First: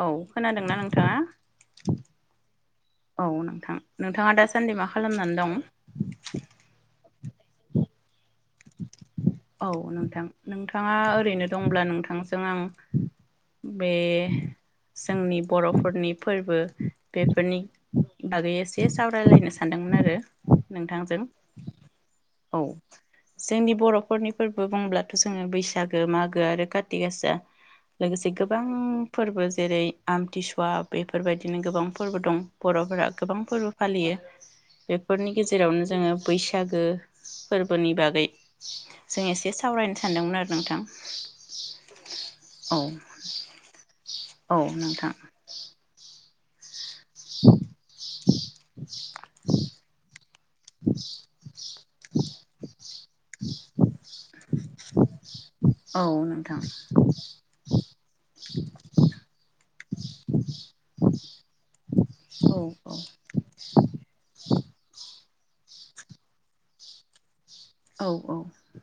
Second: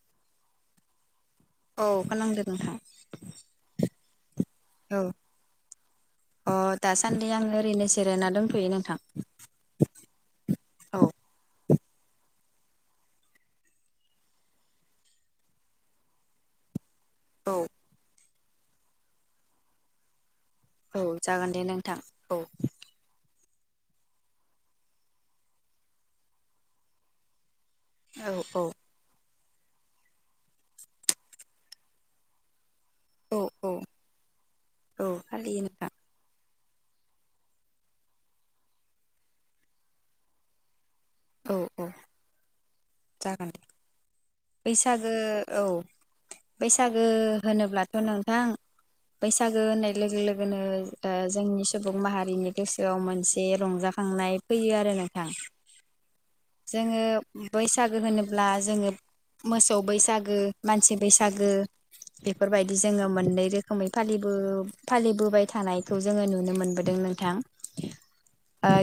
औ खोनादोंना नोंथाङा? औ खोनादों नोंथां। औ नोंथां नोंथाङा दासान्दि मा औ खालामनानै दं नै आं ओरैनो जि औ नोंथां नोंथाङा औ ओरैनो दं होमब्ला नोंथांजों आं बे जोंनि बर'फोरनि फोरबो औ बेफोरनि। बागै एसे सावरायलायनो सानदोंमोन आरो। औ नोंथांजों जागोन दे नोंथां औ। जोंनि बर'फोरनि फोरबो बुंब्लाथ' जोङो बैसागो मागो आरो काति गासा। लोगोसे औ गोबां औ फोरबो। जेरै आमथिसुवा बेफोर बायदिनो गोबां फोरबो दं। बर'फोरा गोबां औ फोरबो औ फालियो औ बेफोरनि फालियो गेजेरावनो नोंथां जोङो बैसा बैसागो फोरबो। बागै जों एसे सावरायनो सानदोंमोन आरो नोंथां। औ औ औ। जागोन दे औ नोंथां बैसागो औ। [inaudible] बैसागो होनोब्लाथ' नोंथां बैसागो होननाय लोगो लोगो जोंनि सुबुं माहारिनि गोसोआव मोनसे रंजाखांनाय फैयो आरो नोंथां। औ। नोंथां। जोङो बैसागो होनोब्ला जोङो मोसौ बैसागो, मानसि बैसागो बेफोर बायदि जोङो औ मोननै रोखोम रोखोमै फालि फालिबोबाय थानायखौ जोङो नुनो मोनबोदों नोंथां। औ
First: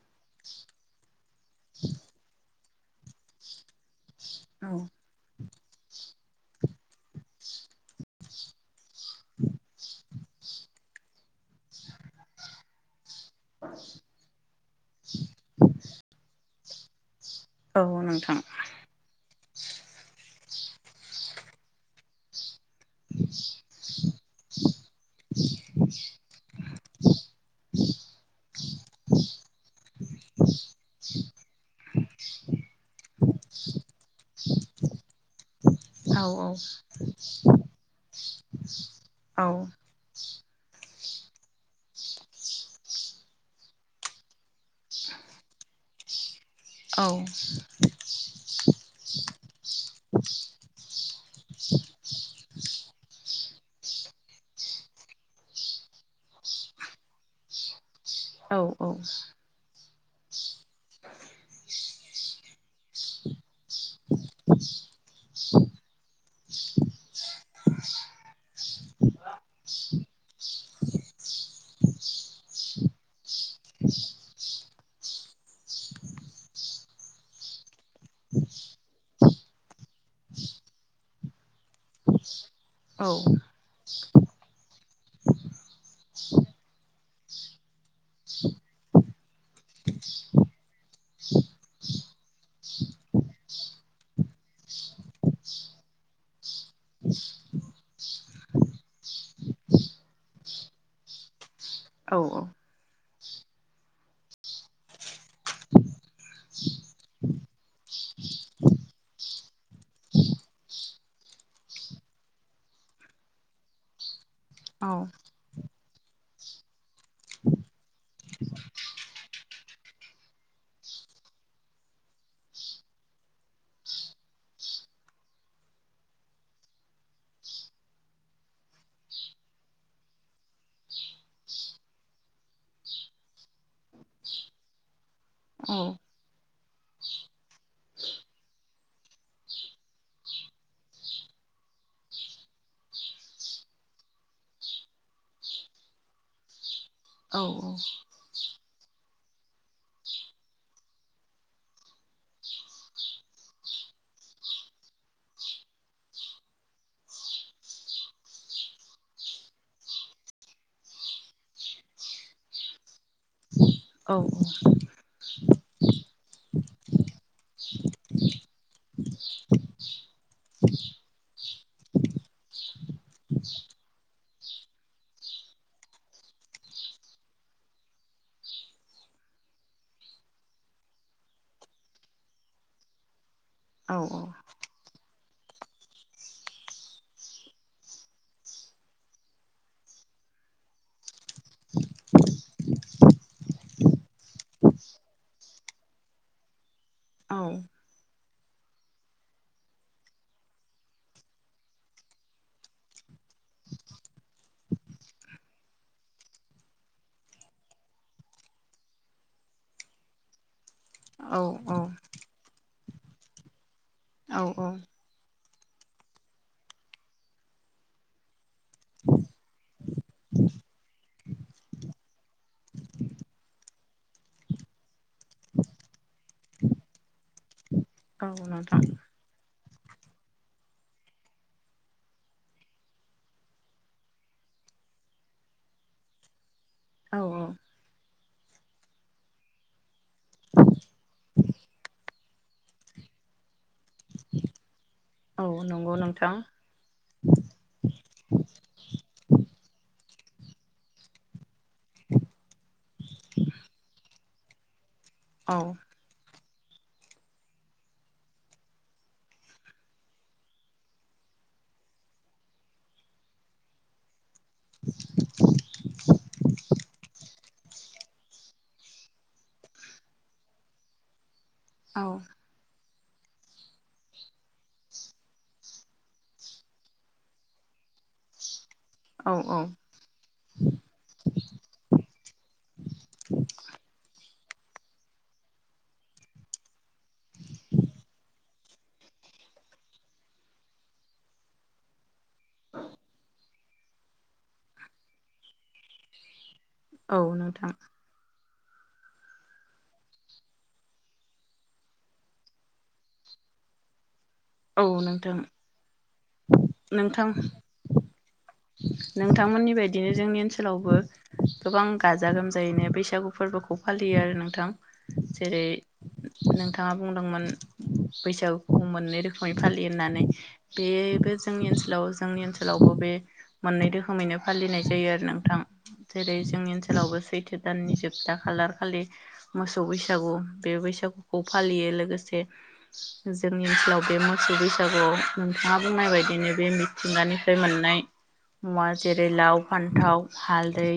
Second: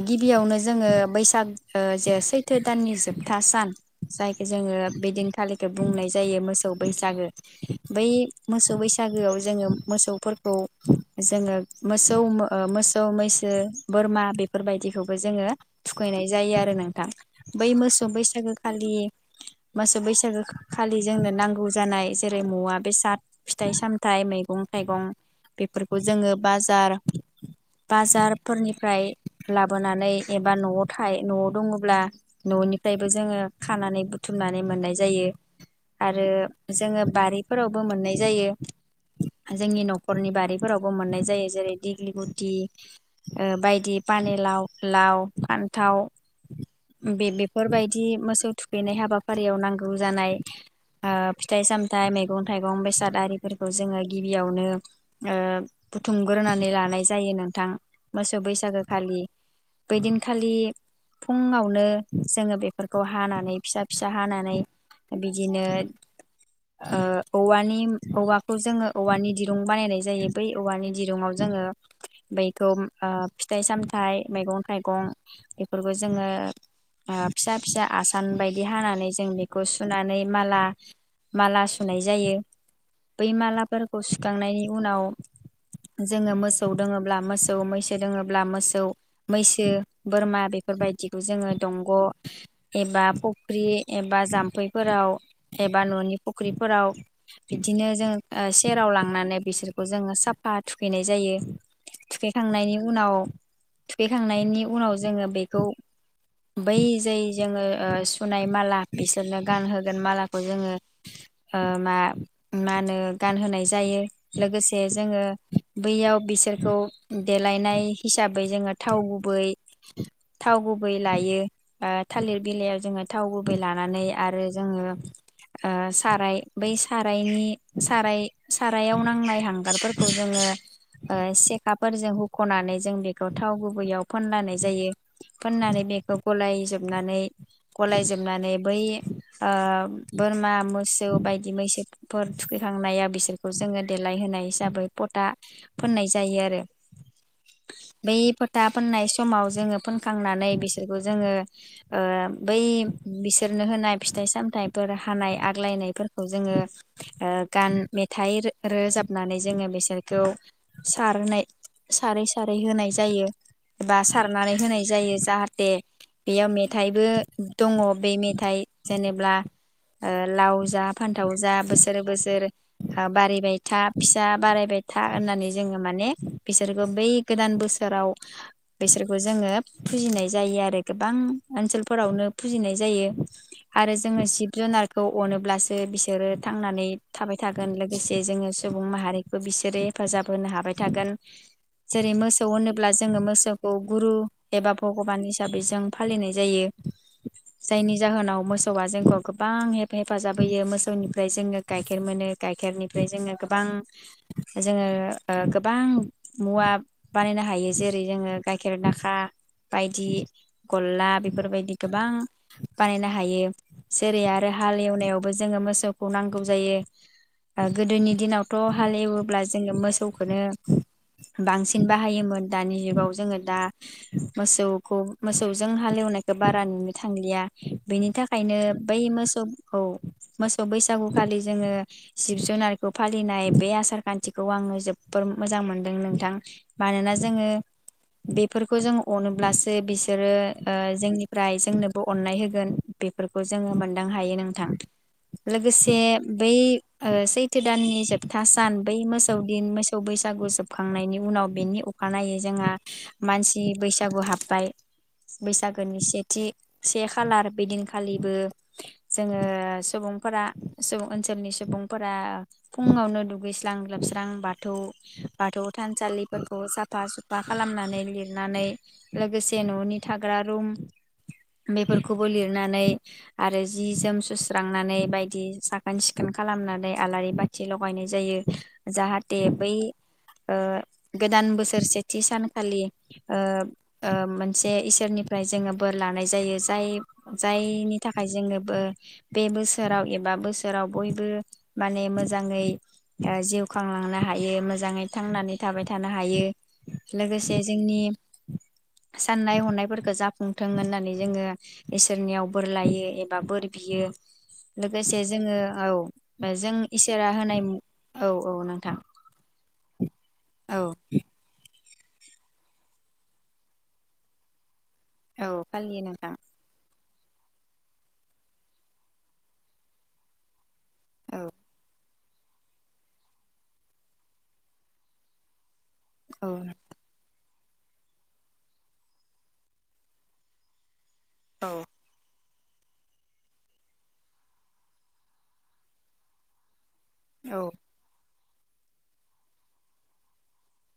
गिबियावनो जोङो बैसागो [unintelligible] चैत्र दाननि जोबथा सान। जायखौ औ जोङो बिदिनखालिखौ बुंनाय जायो मोसौ बैसागो बै मोसौ बैसागो। गोआव जोङो मोसौफोरखौ जोङो मोसौ मो मैसो बोरमा बेफोर बायदिखौबो जोङो थुखैनाय जायो आरो नोंथां। बै औ मोसौ नोंथां बैसागो खालि। मोसौ बैसागो खालि जोंनो नांगौ जानाय जेरै मुवा बेसाद फिथाइ-सामथाइ मैगं थाइगं बेफोरखौ जोङो बाजार-बाजारफोरनिफ्राय लाबोनानै एबा न'आव थाय न'आव दङब्ला। न'निफ्रायबो जोङो खानानै बुथुमनानै मोननाय जायो औ आरो जोङो बारिफोरावबो मोननाय जायो। औ जोंनि न'खरनि बारि फोरावबो मोननाय जायो जेरै दिग्लि गुटि ओ बायदि पानिलाव लाव, फान्थाव औ बे-बेफोरबायदि मोसौ थुखैनाय हाबाफारियाव नांगौ जानाय ओ फिथाइ सामथाइ मैगं थाइगं बेसाद आरि फोरखौ जोङो गिबियावनो ओ बुथुमग्रोनानै लानाय जायो नोंथां। मोसौ औ बैसागो खालि बैदिनखालि फुंङाव नो जोङो बेफोरखौ हानानै फिसा फिसा हानानै बिदिनो ओ औवानि औवाखौ जोङो औवानि दिरुं बानायनाय जायो बै औवानि दिरुङाव जोङो बैखौ ओ फिथाइ-सामथाइ मैगं थाइगं बेफोरखौ जोङो ओ फिसा फिसा आसान बायदि हानानै जों बे खौ सु नानै माला माला सु नाय जायो बै मालाफोरखौ सुखांनायनि उनाव जोङो मोसौ दङ' ब्ला मोसौ मैसो दोङोब्ला मोसौ मैसो बोरमा बेफोरबायदिखौ जोङो दंग' एबा फख्रि एबा जाम्फै फोराव एबा न'नि फुख्रिफोराव बिदिनो जों ओ सेराव लांनानै बिसोरखौ जोङो साब फा थुखैनाय जायो। औ थुखैखांनायनि उनाव थुखैखांनायनि उनाव जोङो बेखौ बै जै जोङो ओ सुनाय माला बिसोरनो गानहोगोन मालाखौ जोङो ओ मा मानो गानहोनाय जायो। लोगोसे जोङो बैयाव बिसोरखौ देलायनाय हिसाबै जोङो थाव गुबै थाव गुबै लायो आ थालिर बिलाइयाव जोङो थाव गुबै लानानै आरो जोङो ओ साराय बै सारायनि साराय सारायाव नांनाय हांगारफोरखौ जोङो ओ सेखाफोरजों हुख'नानै जों बेखौ थाव गुबैयाव फोननानै जायो फोननानै खौ गलायजोबनानै गलायजोबनानै बै ओ बोरमा मोसौ बायदि मैसोफोर थुखैखांनाया बिसोरखौ जोङो देलायहोनाय हिसाबै पता फोननाय जायो आरो औ-औ दा पोननाय समाव जोङो फोनखांनानै बिस [unintelligible] जोङो ओ बै बिसोरनो होनाय फिथाइ -सामथाइफोर हानाय आग्लायनायफोरखौ जोङो ओ गान मेथाइ रो-रोजाबनानै जोङो बिसोरखौ सारहोनाय सारै-सारै होनाय ज जायो बा सार ए बेयाव मेथाइबो दङ' बे मेथाइ जेनेब्ला ओ लाव जा फान्थाव जा बोसोरो बोसोर हा बारिबायथा फि फिसा बारायबाय था होननानै जोङो माने बिसोरखौ बै गोदान बोसोराव बिसोरखौ जोङो फुजिनाय जायो आरो गोबां ओनसोलफोरावनो फुजिनाय जायो। आरो जोङो जिब- जुनारखौ अनोब्लासो बिसोरो थांनानै थाबाय थागोन लोगोसे जोङो सुबुं माहारिखौ बिसोरो हेफाजाब होनो हाबाय थागोन जेरै मोसौ होनोब ला जोङो मोसौखौ गुरु एबा भ गबान हिसाबै जों फालिनाय जायो। जायनि जाहोनाव मोसौआ जोंखौ गोबां हेफ-हेफाजाब होयो मोसौनिफ्राय जोङो गाइखेर मोनो गाइखेरनिफ्राय जोङो गोबां जोङो ओ गोबां मुवा बानायनो हायो जेरै जोङो गाइखेर दाखा। बायदि गल्ला बेफोरबायदि गोबां बानायनो हायो जेरै आरो हाल एवनायावबो ज जोङो मोसौखौ नांगौ जायो ओ गोदोनि दिनावथ' हाल एवोब्ला जोङो मोसौखौनो बांसिन बाहायोमोन दानि जुगाव जोङो दा मोसौखौ मोसौजों हालेवनायखौ बारा नुनो थांलिया। बेनि थाखायनो नोंथां बै मोसौ खौ मोसौ बैसागुखालि जोङो जिब- जुनारखौ फालिनाय बे आसार खान्थिखौ आङो जोब्बोर मोजां मोनदों नोंथां मानोना औ जोङो बेफोरखौ जों अनोब्लासो बिस सोरो ओ जोंनिफ्राय जोंनोबो अननाय होग गोन बेफोरखौ ज जोङो मोनदां हायो नोंथां औ लोगोसे नंगौ नोंथां बै ओ सैथो दाननि जोबथा सान बै मोसौ दिन मोसौ बैस सागु जोबखांनायनि उनाव बेनि अखानायै जोंहा मानसि बैस सागु हाबबाय औ बैसागोनि सेथि से खालार बेदिनखालिबो जोङो सुबुंफोरा सोबुं ओनसोलनि सुबुंफोरा फुंआवनो दुगैस्रां लोबस्रां बाथ थौ बाथौ थानसालिफोरखौ साफा सुफा खालामनानै लिरनानै लोगोसे न'नि थाग्रा रुम औ बेफोरखौबो लिरनानै आरो जि जोम सुस्रांनानै बायदि साखोन सिखोन खालामनानै आलारि बाथि लगायनाय जायो। औ जाहाथे बै ओ गोदान बोसोर सेथि सानखालि ओ ओ मोनसे इसोरनिफ्राय जोंङो बोर लानाय जायो जाय जायनि थाखाय जोंङोबो बे बोसोराव एबा बोसोराव बयबो माने मोजाङै जिउ ओ खांलांनो हायो मोजाङै थांनानै थाबाय थानो हायो। औ लोगोसे नोंथां जोंनि [inaudible] साननाय हनायफोरखौ जाफुंथों होननानै जोंङो इसोरनियाव बोर लायो एबा बोर बियो। औ लोगोसे नोंथां जोङो औ जों नोंथां इसोरा होनाय औ औ नोंथां नोंथांमोननि बायदिनो जोंनि औ ओनसोलावबो गोबां गाजा गोमजायैनो बैसागु फोरबोखौ फालियो आरो नोंथां। औ जेरै फालियो नोंथां नोंथाङा बुंदोंमोन बैसागुखौ मोननै रो सय फालि होननानै। बेबो औ जोंनि ओनसोलाव जोंनि ओनसोलावबो बे मोननै रोखोमैनो फालिनाय जायो आरो नोंथां। जेरै औ जोंनि ओनसोलावबो सैथो दाननि जोबथा खालार खालि मोसौ बैसागु बे बैसागु खौ औ फालियो लोगोसे जोंनि ओनसोलाव बे मोसौ बैसागुआव नोंथाङा बुंनाय बायदिनो बे मिथिंगानिफ्राय औ मोननाय मुवा जेरै लाव फान्थाव हालदै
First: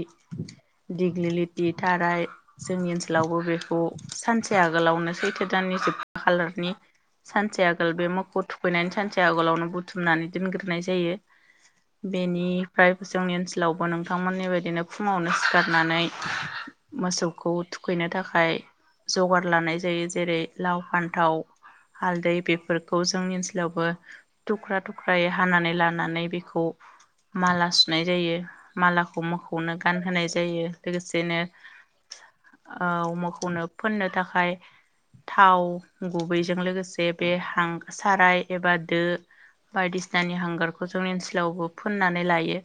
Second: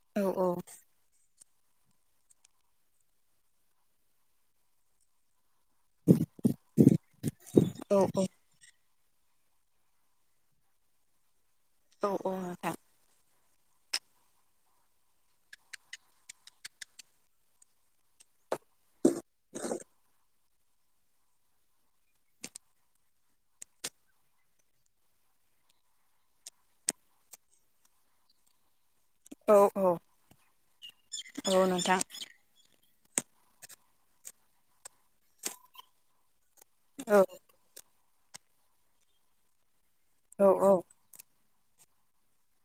दिगलिलि ति थाराय जोंनि ओनसोलावबो बेखौ सानसे आगोलावनोसै दाननि जोबथा खालारनि सानसेया औ बे मोखौ थुखै नायनि सानसेया आगोलावनो बुथुमनानै दोनग्रोनाय जायो। बेनिफ्राय जोंनि ओन सोलावबो नोंथांमोननि बायदिनो फुंङावनो सिखारनानै मोसौखौ थुखैनो थाखाय जगार लानाय जायो जेरै लाव फान्थाव हालदै बे फोरखौ जोंनि ओनसोलावबो थुख्रा-थुख्रायै हानानै लानानै बेखौ माला सुनाय जायो। मालाखौ औ नोंथां औ मोखौनो गानहोनाय जायो लोगोसेनो औ नोंथां औ मोखौनो फोननो थाखाय थाव गुबै जों लोगोसे औ बे हा साराय एबा दो बायदिसिनानि औ औ हांगारखौ जोंनि ओनसोलावबो फोननानै लायो।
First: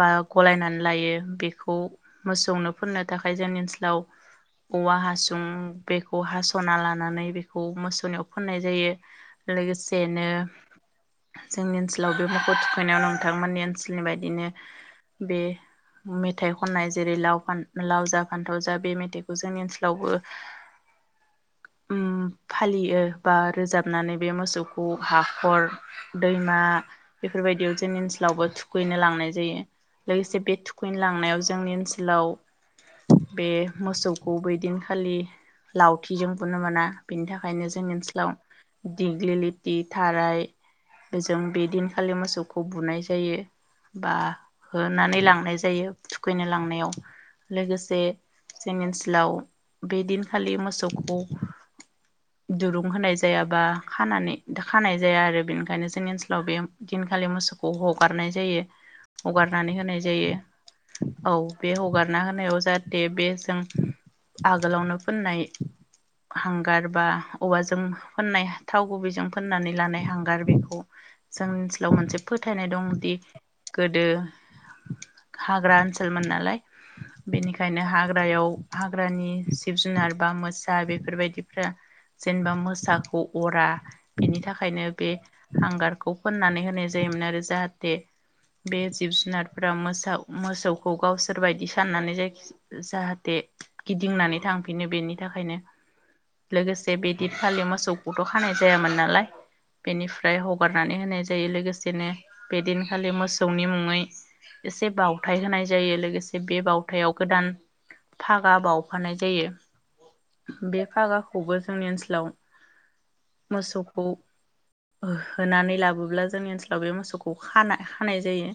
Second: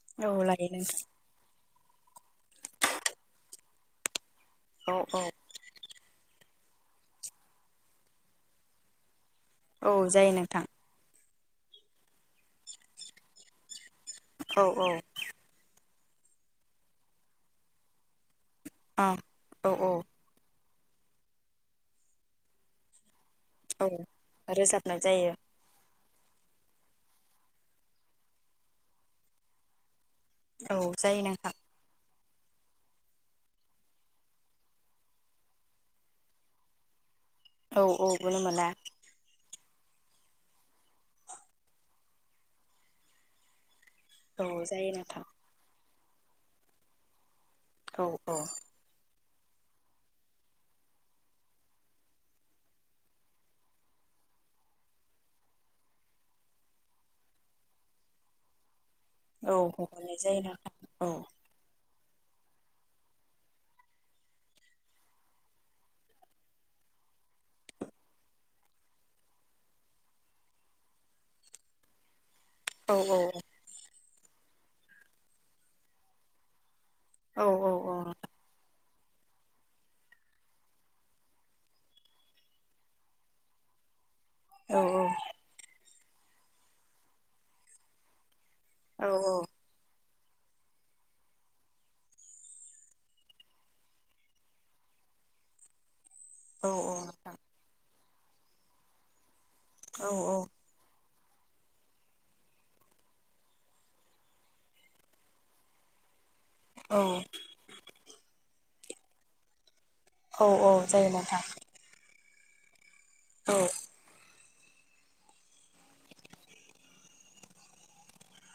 बा औ गलायनानै नोंथां लायो बेख खौ मोसौनो फोननो थाखाय जोंनि ओनसोलाव औ औवा हासुं बेखौ हास' हना लानानै बेखौ मोसौनियाव फोननाय जायो। औ लोगोसेनो जायो नोंथां जोंनि ओनसोलाव बे मोखौ थुखैनायाव नोंथांमोननि ओन सोलनि बायदिनो औ औ बे मेथाइ खननाय जेरै लाव, फान, ‌लाव जा फान्थाव जा बे अ मेथाइखौ जोंनि औ औ ओनसोलावबो उम फालियो बा रोज औ होननानै बे मोसौखौ रोजाबनाय जायो हाखर दैमा बेफोरबायदियाव जोंनि ओनसोलावबो थुखैनो लांनाय जायो। लोगोसे बे औ थुखैनो जायो लांनायाव नोंथां जोंनि ओनसोलाव बे मोसौखौ बै दिन खालि लावथिजों बुनो मोना। बिनि थाखायनो औ जोंनि औ ओनसोलाव बोनो मोना दिग्लिलिथि, थाराय बेजों बे दिनखालि मोसौखौ बुनाय जायो। बा औ जायो होनानै नोंथां लांनाय जायो। थुखैनो लांनायाव लोगोसे औ औ जोंनि ओनसोलाव बे दिनखालि मोसौखौ दुरुं होनाय जाया। बा खानानै खानाय जाया आरो बेनिखायनो जोंनि ओनसोलाव बे दिनखालि मोसौखौ हगारनाय जायो। औ हगारनानै होनाय हगारनाय जायो नोंथां औ बे हगार ना होनायाव जाहाथे बे जों आगोलावनो फोननाय हांगार बा औवाजों फोननाय थाव गुबैजों फोननानै लानाय हांगार बेखौ जों ओनसोलाव मोनसे फोथायनाय औ दंदि गोदो हाग्रा ओनसोलमोन नालाय। औ बेनिखायनो हाग्रायाव हाग्रानि जिब जुनार बा मोसा बेफोरबायदिफ्रा जेनबा मोसा खौ अरा बेनि औ थाखायनो बे हांगार बेखौ फोननानै होनाय जायोमोन आरो जाहाथे बे औ जिब जुनारफोरा मोसौ मोसौखौ गावसोरबायायदि साननानै ज जाहाथे गिदिंनानै थांफिनो बेनि थाखायनो औ लोगोसे बेदित फालें मसौ बथ' खानाय जायामोन नालाय औ बेनिफ्राय हगारनानै होनाय जायो। जायो लोगोसेनो बेदिनखालि मोसौनि मुङै एसे बावथाय होनाय जायो लोगोसे जे बे बावथायाव गोदान फागा बाव हखानाय जायो। औ बे जायो नोंथां फागाखौबो जोंनि ओनसोलाव औ मोसौखौ होनानै लाबोब्ला जोंनि ओनसोलाव बे मोसौखौ ख खानाय जायो।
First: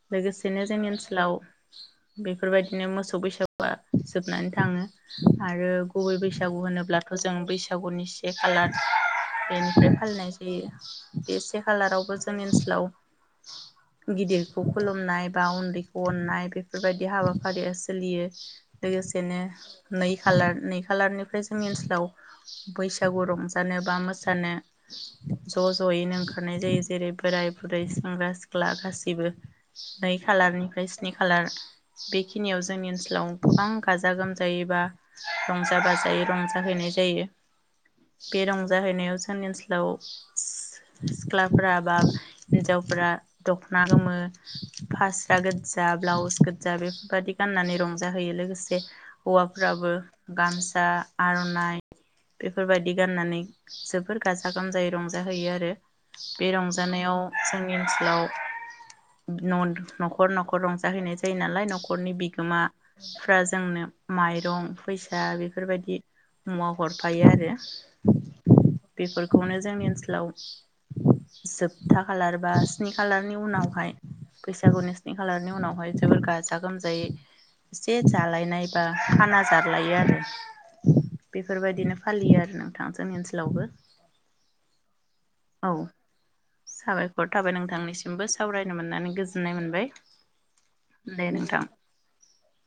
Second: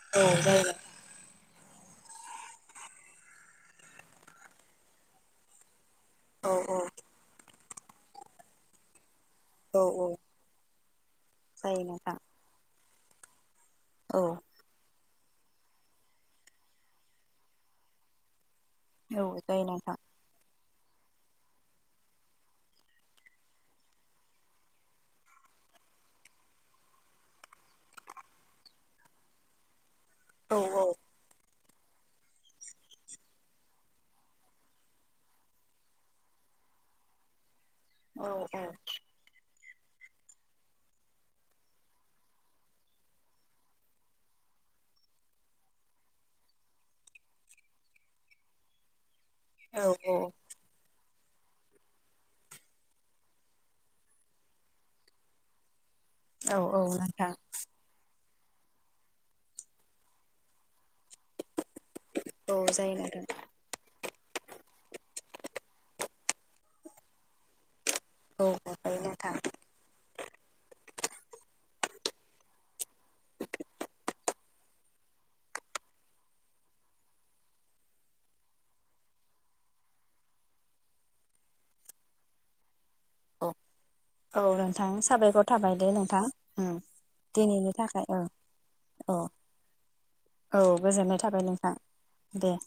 औ लोगोसेनो जायो जोंनि ओनसोलाव बेफोरबायदिनो मोसौ बैसागुआ जोबनानै थाङो आरो। गुबै औ बैसागु होनोब्लाथ' जों बैसागु थागौनि [inaudible] औ बेनिफ्राय औ फालिनाय जायो। [inaudible] बे से जायो नोंथां खालारावबो जोंनि ओनसोलाव औ गिदिरखौ खुलुमनाय बा उन्दैखौ अननाय बेफोरबायदि हाबाफारिया सोलियो। औ लोगोसेनो जायो नोंथां नै खालार नै खालारनिफ्राय जोंनि ओनसोलाव बै बैसागु रंजानो बा मोसानो ज' ज'यैनो ओंखारनाय जायो जेरै बोराइ बुरै सेंग्रा सिख्ला गासैबो नै औ खालारनिफ्राय स्नि खालार बेखिनियाव जोंनि ओनसोलाव गोबां गाजा गोमजायै बा रंजा बाजायै रंजाहैनाय जायो। औ बे रंजाहैनायाव [inaudible] सिख्लाफोरा बा हिन्जावफोरा दख'ना गोमो फास्रा गोजा ब्लाउस गोजा बेफोरबाददि गाननानै रंजाहोयो लोगोसे औ हौवाफ्राबो गामसा आर'नाइ बे बेफोरबायदि गाननानै जोबोर गाजा गोमजायै रंजाहैयो आरो। बे औ औ रंजानायाव नोंथां जोंनि ओनसोलाव न'खर न'खर रंजाहैनाय‌ जायो जायो नालाय न'खरनि औ जायो नोंथां बिगोमाफ्रा जोंनो माइरं फैसा बेफोरबायदि मुवा हरफायो आरो इस औ जायो नोंथां बेफोरखौनो जोंनि ओनसोलाव जोबथा खालार बा स्नि खालारनि उनावहाय बैसागुनि स्नि खालारनि उनावहाय जोबोर गाजा गोमजायै एसे जालायनाय बा खाना जालायो आरो बेफोरबायदिनो फालियो आरो ना औ औ नोंथां साबायखर औ थाबाय दे नोंथां साबायखर थाबाय दिनैनि थाखाय औ नोंथांनिसिमबो सावरायनो मोननानै औ गोजोननाय मोनबाय औ गोजोननाय थाबाय नोंथां दे